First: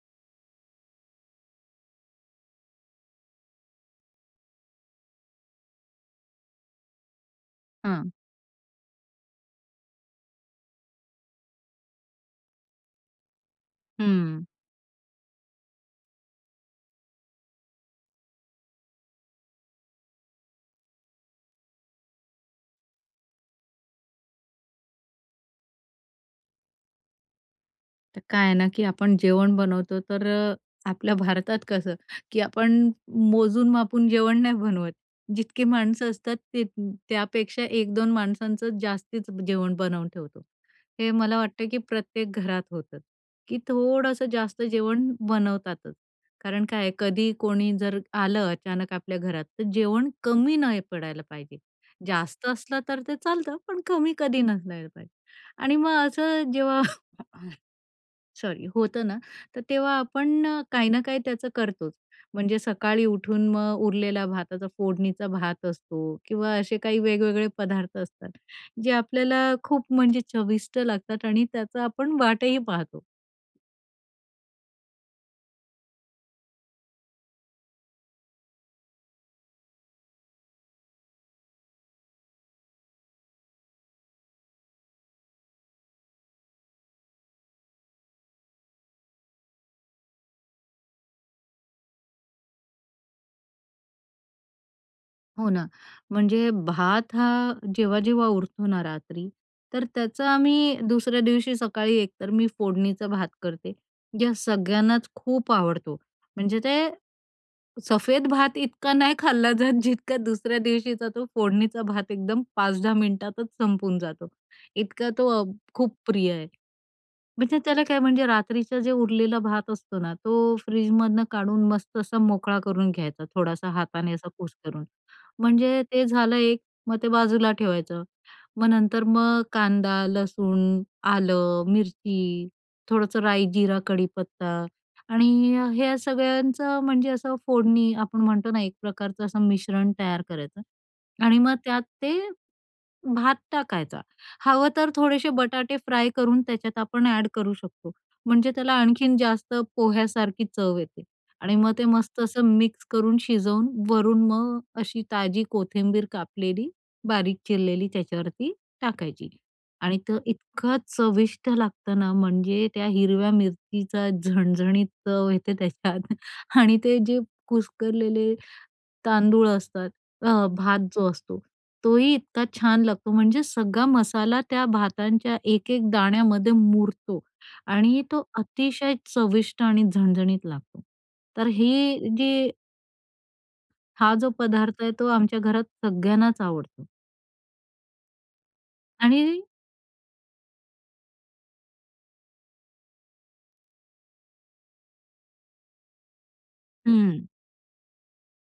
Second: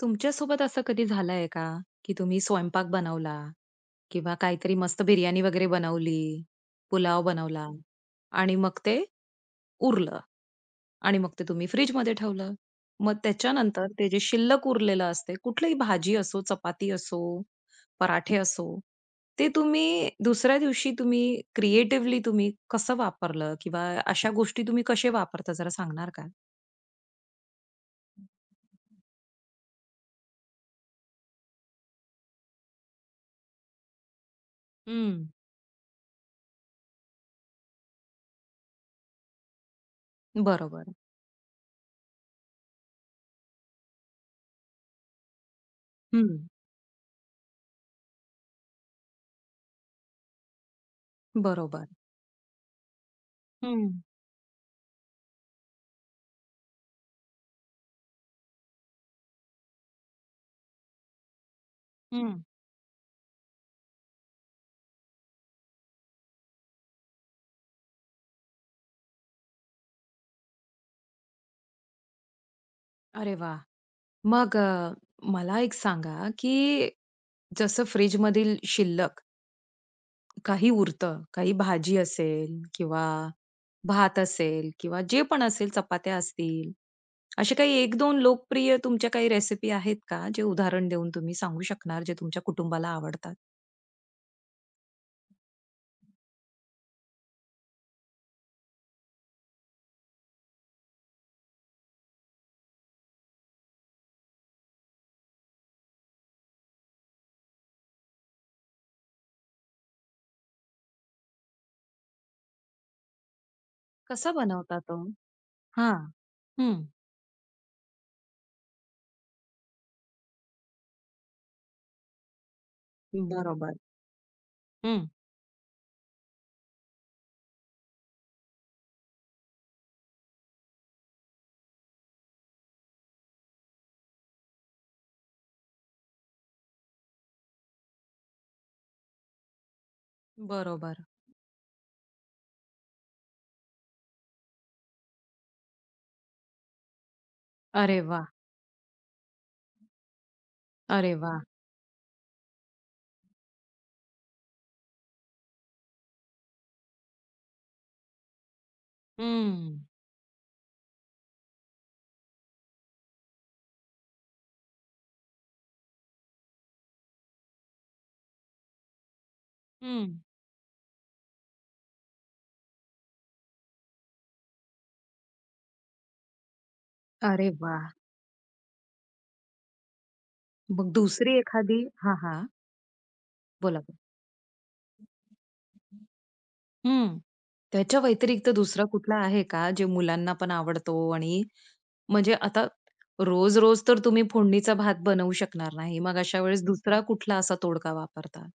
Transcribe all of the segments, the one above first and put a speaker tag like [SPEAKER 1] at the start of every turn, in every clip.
[SPEAKER 1] तुमच्या सोबत असं कधी झालंय का? की तुम्ही स्वयंपाक बनवला किंवा काहीतरी मस्त बिर्याणी वगैरे बनवली, पुलाव बनवला
[SPEAKER 2] हं.
[SPEAKER 1] आणि मग ते उरलं आणि मग ते तुम्ही फ्रिजमध्ये ठेवलं. मग त्याच्यानंतर ते जे
[SPEAKER 2] हं.
[SPEAKER 1] शिल्लक उरलेलं असते कुठलंही भाजी असो, चपाती असो, पराठे असो, ते तुम्ही दुसऱ्या दिवशी तुम्ही, क्रिएटिवली तुम्ही, कसं वापरलं? किंवा अशा गोष्टी तुम्ही कसे वापरता जरा सांगणार का?
[SPEAKER 2] तर काय आहे ना की आपण जेवण बनवतो तर आपल्या भारतात कसं की आपण मोजून-मापून जेवण नाही बनवत.
[SPEAKER 1] हं.
[SPEAKER 2] जितकी माणसं असतात ते त्यापेक्षा 1-2 माणसांचं जास्तीच जेवण बनवून ठेवतो.
[SPEAKER 1] बरोबर.
[SPEAKER 2] हे मला वाटतं की प्रत्येक घरात होतं की थोडंसं जास्त जेवण बनवतातच.
[SPEAKER 1] हं.
[SPEAKER 2] कारण काय आहे? कधी, कोणी जर आलं अचानक आपल्या घरात तर जेवण कमी नाही पडायला पाहिजे.
[SPEAKER 1] बरोबर.
[SPEAKER 2] जास्त असलं तर ते चालतं पण
[SPEAKER 1] हं.
[SPEAKER 2] कमी कधी नसायला पाहिजे. आणि मग असं जेव्हा सॉरी, होतं ना तर तेव्हा आपण अ, काही ना काही त्याचं करतोच.
[SPEAKER 1] हं.
[SPEAKER 2] म्हणजे सकाळी उठून मग उरलेला भाताचा, फोडणीचा भात असतो किंवा असे काही वेगवेगळे पदार्थ असतात. जे आपल्याला खूप म्हणजे चविष्ट लागतात आणि त्याचा आपण वाटही पाहतो.
[SPEAKER 1] अरे वाह! मग अ, मला एक सांगा की जसं फ्रिजमधील शिल्लक काही उरतं, काही भाजी असेल किंवा भात असेल किंवा जे पण असेल, चपात्या असतील, असे काही 1-2 लोकप्रिय तुमच्या काही रेसिपी आहेत का? जे उदाहरण देऊन तुम्ही सांगू शकणार, जे तुमच्या कुटुंबाला आवडतात?
[SPEAKER 2] हो ना, म्हणजे भात हा जेव्हा-जेव्हा उरतो ना रात्री तर त्याचा आम्ही दुसऱ्या दिवशी सकाळी एकतर मी फोडणीचा भात करते. या सगळ्यांनाच खूप आवडतो. म्हणजे ते सफेद भात इतका नाही खाल्ला जात जितका दुसऱ्या दिवशीचा तो फोडणीचा भात एकदम 5-10 मिनिटातच संपून जातो.
[SPEAKER 1] कसं बनवता तो?
[SPEAKER 2] इतका तो अ, खूप
[SPEAKER 1] हां,
[SPEAKER 2] प्रिय आहे.
[SPEAKER 1] हं.
[SPEAKER 2] म्हणजे त्याला काय म्हणजे रात्रीचं जे उरलेलं भात असतो ना तो फ्रीजमधुन काढून मस्त असा मोकळा करून घ्यायचा, थोडासा
[SPEAKER 1] बरोबर.
[SPEAKER 2] हाताने असा कुस्करून.
[SPEAKER 1] हं.
[SPEAKER 2] म्हणजे ते झालं एक, मग ते बाजूला ठेवायचं. मग नंतर मग कांदा, लसूण, आलं, मिरची, थोडंसं राई, जीरा, कडीपत्ता आणि अ, ह्या सगळ्यांचं म्हणजे असं फोडणी आपण म्हणतो ना एक प्रकारचं असं मिश्रण तयार करायचं
[SPEAKER 1] बरोबर.
[SPEAKER 2] आणि मग त्यात ते भात टाकायचा. हवं तर थोडेसे बटाटे फ्राय करून त्याच्यात आपण ॲड करू शकतो,
[SPEAKER 1] अरे वाह!
[SPEAKER 2] म्हणजे त्याला आणखीन जास्त पोह्यासारखी चव येते
[SPEAKER 1] अरे वाह!
[SPEAKER 2] आणि मग ते मस्त असं मिक्स करून शिजवून वरून मग अशी ताजी कोथिंबीर कापलेली, बारीक चिरलेली त्याच्यावरती टाकायची
[SPEAKER 1] हम्म.
[SPEAKER 2] आणि तो इतकं चविष्ट लागतं ना, म्हणजे त्या हिरव्या मिरचीचा झणझणीत चव येते त्याच्यात. आणि ते जे कुस्करलेले तांदूळ असतात,
[SPEAKER 1] हं.
[SPEAKER 2] अ, भात जो असतो, तोही इतका छान लागतो म्हणजे सगळा मसाला त्या भातांच्या एक-एक दाण्यामध्ये मुरतो
[SPEAKER 1] अरे वाह!
[SPEAKER 2] आणि तो अतिशय चविष्ट आणि झणझणीत लागतो.
[SPEAKER 1] मग दुसरी
[SPEAKER 2] तर
[SPEAKER 1] एखादी?
[SPEAKER 2] हे
[SPEAKER 1] हां, हां.
[SPEAKER 2] जे
[SPEAKER 1] बोला.
[SPEAKER 2] हा जो पदार्थ आहे तो आमच्या घरात सगळ्यांनाच आवडतो.
[SPEAKER 1] हं, त्याच्या वैतिरिक्त दुसरा कुठला
[SPEAKER 2] आणि
[SPEAKER 1] आहे का? जे मुलांना पण आवडतो आणि म्हणजे आता रोज-रोज तर तुम्ही फोडणीचा भात बनवू शकणार नाही. मग अशा वेळेस 2रा
[SPEAKER 2] हं.
[SPEAKER 1] कुठला असा तोडगा वापरता?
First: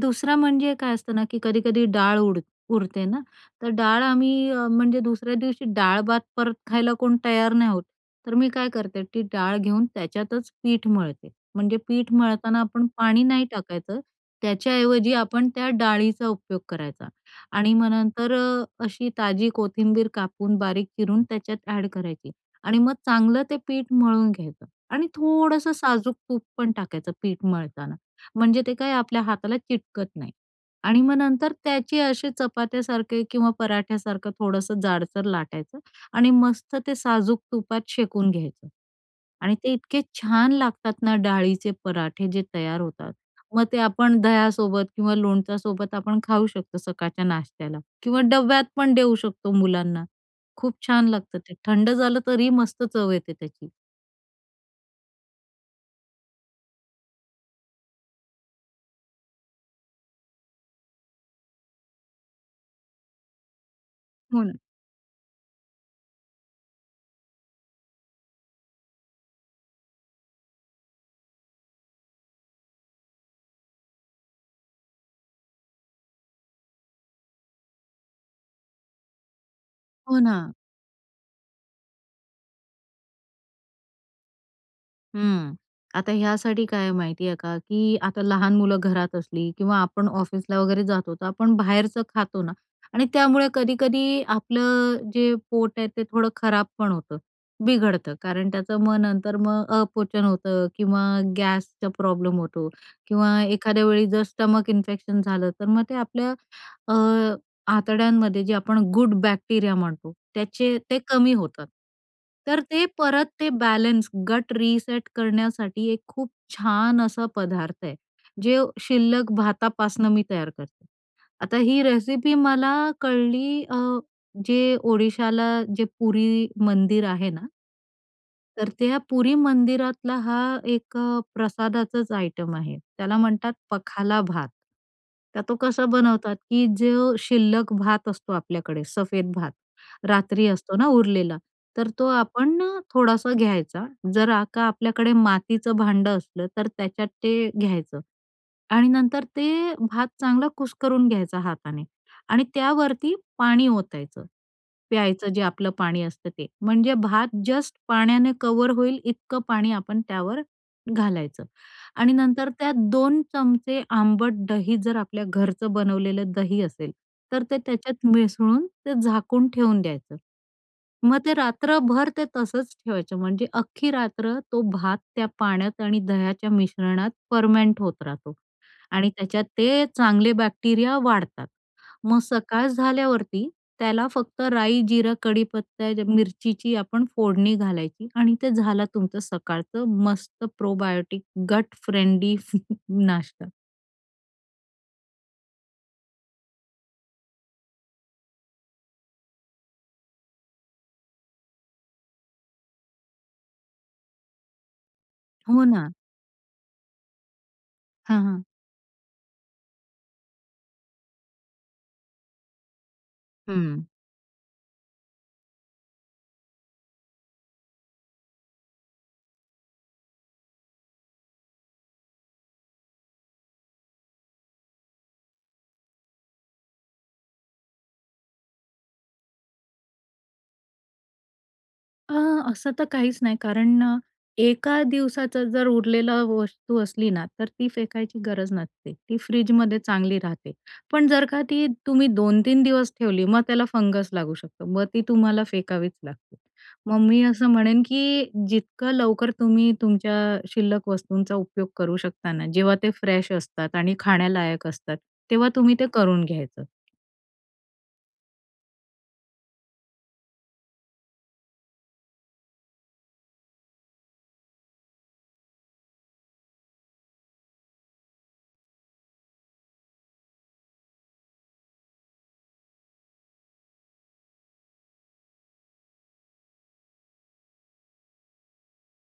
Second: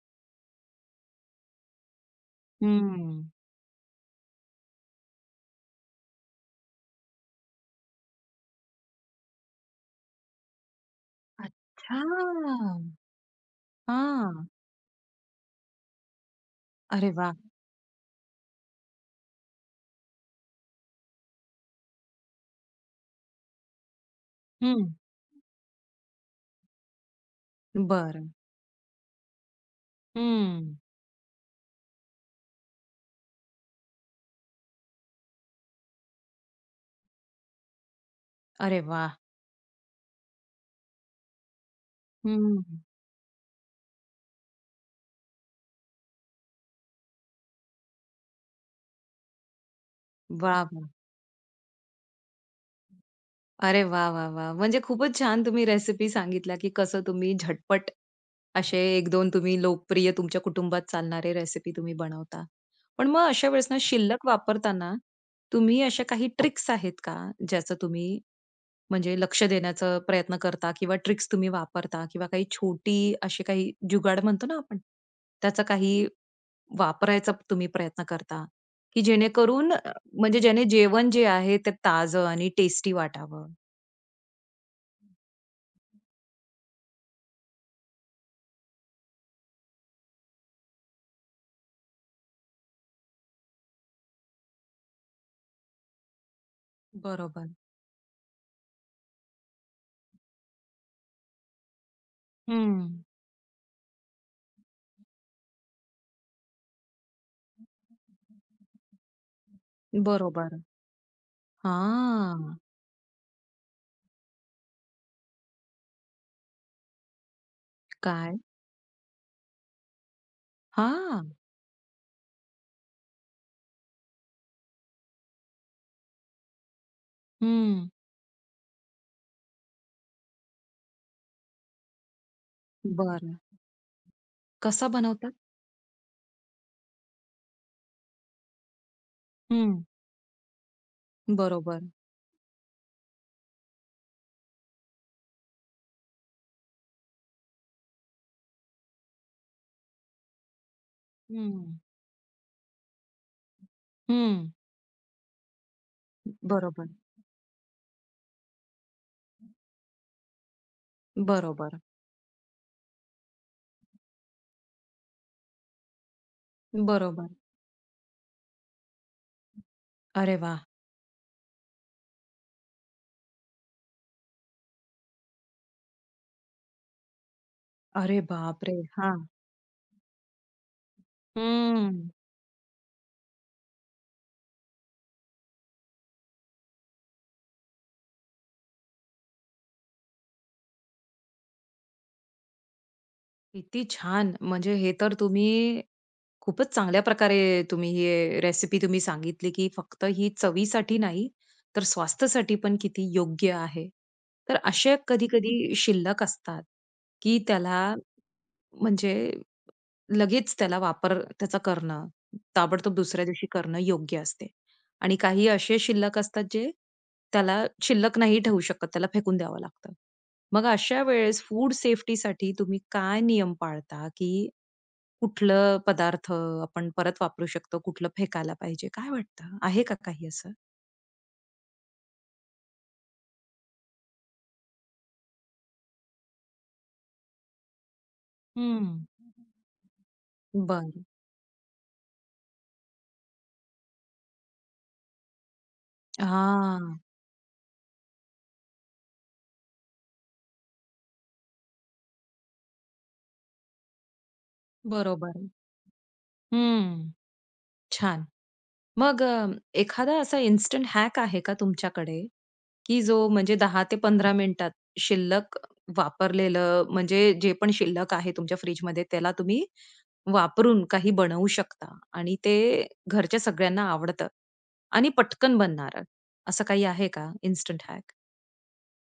[SPEAKER 2] 2रा म्हणजे काय असतं ना, की कधी-कधी डाळ उड उरते ना,
[SPEAKER 1] हम्म.
[SPEAKER 2] तर डाळ आम्ही अ, म्हणजे दुसऱ्या दिवशी डाळ-भात परत खायला कोण तयार नाही होत. तर मी काय करते, ती डाळ घेऊन त्याच्यातच पीठ मळते, म्हणजे
[SPEAKER 1] अच्छा!
[SPEAKER 2] पीठ मळताना आपण पाणी नाही टाकायचं,
[SPEAKER 1] हां.
[SPEAKER 2] त्याच्याऐवजी आपण त्या डाळीचा उपयोग करायचा
[SPEAKER 1] अरे वाह!
[SPEAKER 2] आणि मग नंतर अ, अशी ताजी कोथिंबीर कापून, बारीक चिरून त्याच्यात ॲड करायची आणि मग चांगलं ते पीठ मळून घ्यायचं
[SPEAKER 1] हं.
[SPEAKER 2] आणि थोडंसं साजूक तूप पण टाकायचं पीठ मळताना
[SPEAKER 1] बरं.
[SPEAKER 2] म्हणजे ते काय आपल्या हाताला चिटकत नाही
[SPEAKER 1] हम्म.
[SPEAKER 2] आणि मग नंतर त्याचे असे चपात्यासारखे किंवा पराठ्यासारखं थोडंसं जाडसर लाटायचं आणि मस्त ते साजूक तुपात शेकून घ्यायचं
[SPEAKER 1] अरे वाह!
[SPEAKER 2] आणि ते इतके छान लागतात ना, डाळीचे पराठे
[SPEAKER 1] हं,
[SPEAKER 2] जे तयार
[SPEAKER 1] हं.
[SPEAKER 2] होतात. मग ते आपण दह्यासोबत किंवा लोणच्यासोबत आपण खाऊ शकतो सकाळच्या नाश्त्याला किंवा डब्यात पण देऊ शकतो मुलांना. खूप
[SPEAKER 1] वाह!
[SPEAKER 2] छान लागतं ते. थंड झालं तरीही मस्त चव येते त्याची.
[SPEAKER 1] अरे वाह! वाह! वाह! म्हणजे खूपच छान तुम्ही रेसिपी सांगितल्या की कसं तुम्ही झटपट असे 1-2 तुम्ही लोकप्रिय तुमच्या कुटुंबात चालणारे रेसिपी तुम्ही बनवता. पण मग अशा वेळेस ना, शिल्लक
[SPEAKER 2] हो ना.
[SPEAKER 1] वापरताना तुम्ही अशा काही ट्रिक्स आहेत का ज्याचं तुम्ही म्हणजे लक्ष देण्याचं प्रयत्न करता? किंवा ट्रिक्स तुम्ही वापरता किंवा काही छोटी अशी काही जुगाड म्हणतो ना आपण, त्याचा काही वापरायचा तुम्ही प्रयत्न करता, की जेणेकरून अ
[SPEAKER 2] हो
[SPEAKER 1] म्हणजे
[SPEAKER 2] ना.
[SPEAKER 1] ज्याने जेवण जे आहे ते ताजं आणि टेस्टी वाटावं?
[SPEAKER 2] हम्म, आता यासाठी काय आहे माहिती आहे का, की आता लहान मुलं घरात असली किंवा आपण ऑफिसला वगैरे जातो, तर आपण बाहेरचं खातो ना. आणि त्यामुळे कधी-कधी आपलं जे पोट आहे ते थोडं खराब पण होतं.
[SPEAKER 1] बरोबर.
[SPEAKER 2] बिघडतं. कारण त्याचं मग नंतर मग अपचन होतं किंवा गॅसचा प्रॉब्लेम होतो
[SPEAKER 1] हम्म.
[SPEAKER 2] किंवा एखाद्या वेळी जर स्टमक इन्फेक्शन झालं, तर मग ते आपल्या अ, आतड्यांमध्ये जे आपण गुड बॅक्टेरिया म्हणतो.
[SPEAKER 1] बरोबर.
[SPEAKER 2] त्याचे ते कमी होतात.
[SPEAKER 1] हां.
[SPEAKER 2] तर ते परत ते बॅलन्स, गट रीसेट करण्यासाठी एक खूप छान असा पदार्थ आहे.
[SPEAKER 1] काय?
[SPEAKER 2] जे शिल्लक भातापासनं मी तयार करते.
[SPEAKER 1] हां.
[SPEAKER 2] आता ही रेसिपी मला कळली अ, जे ओडिशाला जे पुरी मंदिर आहे ना
[SPEAKER 1] हम्म.
[SPEAKER 2] तर त्या पुरी मंदिरातला हा एक अ, प्रसादाचंच आयटम आहे. त्याला
[SPEAKER 1] बरं.
[SPEAKER 2] म्हणतात पखाला भात.
[SPEAKER 1] कसा बनवतात?
[SPEAKER 2] तर तो कसा बनवतात की जो शिल्लक भात असतो आपल्याकडे, सफेद भात,
[SPEAKER 1] हं.
[SPEAKER 2] रात्री असतो ना उरलेला.
[SPEAKER 1] बरोबर.
[SPEAKER 2] तर तो आपण अ, थोडासा घ्यायचा. जर आ का आपल्याकडे मातीचं भांडं असलं, तर त्याच्यात ते घ्यायचं आणि नंतर ते भात चांगला कुस्करून
[SPEAKER 1] हं,
[SPEAKER 2] घ्यायचा
[SPEAKER 1] हं.
[SPEAKER 2] हाताने. आणि त्यावरती पाणी ओतायचं,
[SPEAKER 1] हं.
[SPEAKER 2] प्यायचं जे आपलं पाणी असतं ते.
[SPEAKER 1] बरोबर.
[SPEAKER 2] म्हणजे भात जस्ट पाण्याने कव्हर होईल इतकं पाणी आपण त्यावर घालायचं
[SPEAKER 1] बरोबर.
[SPEAKER 2] आणि नंतर त्यात दोन चमचे आंबट दही जर आपल्या घरचं बनवलेलं दही असेल,
[SPEAKER 1] बरोबर.
[SPEAKER 2] तर ते त्याच्यात मिसळून, ते झाकून ठेवून द्यायचं.
[SPEAKER 1] अरे वाह!
[SPEAKER 2] मग ते रात्रभर ते तसंच ठेवायचं म्हणजे अख्खी रात्र तो भात त्या पाण्यात आणि दह्याच्या मिश्रणात फर्मेंट होत
[SPEAKER 1] अरे
[SPEAKER 2] राहतो
[SPEAKER 1] बापरे!
[SPEAKER 2] आणि
[SPEAKER 1] हां.
[SPEAKER 2] त्याच्यात ते चांगले बॅक्टेरिया वाढतात.
[SPEAKER 1] हम्म.
[SPEAKER 2] मग सकाळ झाल्यावरती, त्याला फक्त राई, जीरा, कढीपत्ता, मिरचीची आपण फोडणी घालायची आणि ते झालं तुमचं सकाळचं मस्त प्रोबायोटिक गट फ्रेंडली नाश्ता.
[SPEAKER 1] किती छान! म्हणजे हे तर तुम्ही खूपच चांगल्या प्रकारे तुम्ही हे रेसिपी तुम्ही सांगितली की फक्त ही चवीसाठी नाही तर स्वास्थ्यसाठी पण किती योग्य आहे. तर असे
[SPEAKER 2] हो
[SPEAKER 1] कधी-कधी
[SPEAKER 2] ना.
[SPEAKER 1] शिल्लक असतात की त्याला
[SPEAKER 2] हां, हां.
[SPEAKER 1] म्हणजे लगेच त्याला वापर त्याचा करणं, ताबडतोब दुसऱ्या दिवशी करणं
[SPEAKER 2] हं.
[SPEAKER 1] योग्य असते. आणि काही असे शिल्लक असतात, जे त्याला शिल्लक नाही ठेवू शकत. त्याला फेकून द्यावं लागतं. मग अशा वेळेस फूड सेफ्टीसाठी तुम्ही काय नियम पाळता? की कुठलं पदार्थ आपण परत वापरू शकतो, कुठलं फेकायला पाहिजे, काय वाटतं? आहे का काही असं?
[SPEAKER 2] अ, असं तर काहीच नाही. कारण अ, एका दिवसाचं जर उरलेलं वस्तू असली ना, तर ती फेकायची गरज नसते,
[SPEAKER 1] हम्म.
[SPEAKER 2] ती फ्रिजमध्ये चांगली राहते.
[SPEAKER 1] बरं.
[SPEAKER 2] पण जर का ती तुम्ही 2-3 दिवस ठेवली, मग त्याला फंगस लागू शकतो. मग ती तुम्हाला फेकावीच लागते. मग
[SPEAKER 1] हां.
[SPEAKER 2] मी असं म्हणेन की जितकं लवकर तुम्ही तुमच्या शिल्लक वस्तूंचा उपयोग करू शकता ना, जेव्हा ते फ्रेश असतात आणि खाण्यालायक असतात.
[SPEAKER 1] बरोबर.
[SPEAKER 2] तेव्हा तुम्ही ते करून घ्यायचं.
[SPEAKER 1] हम्म. छान. मग अ, एखादा असा इन्स्टंट हॅक आहे का तुमच्याकडे की जो म्हणजे 10-15 मिनिटात, शिल्लक, वापरलेलं, म्हणजे जे पण शिल्लक आहे तुमच्या फ्रिजमध्ये त्याला तुम्ही वापरून काही बनवू शकता. आणि ते घरच्या सगळ्यांना आवडतं आणि पटकन बनणार, असं काही आहे का इन्स्टंट हॅक?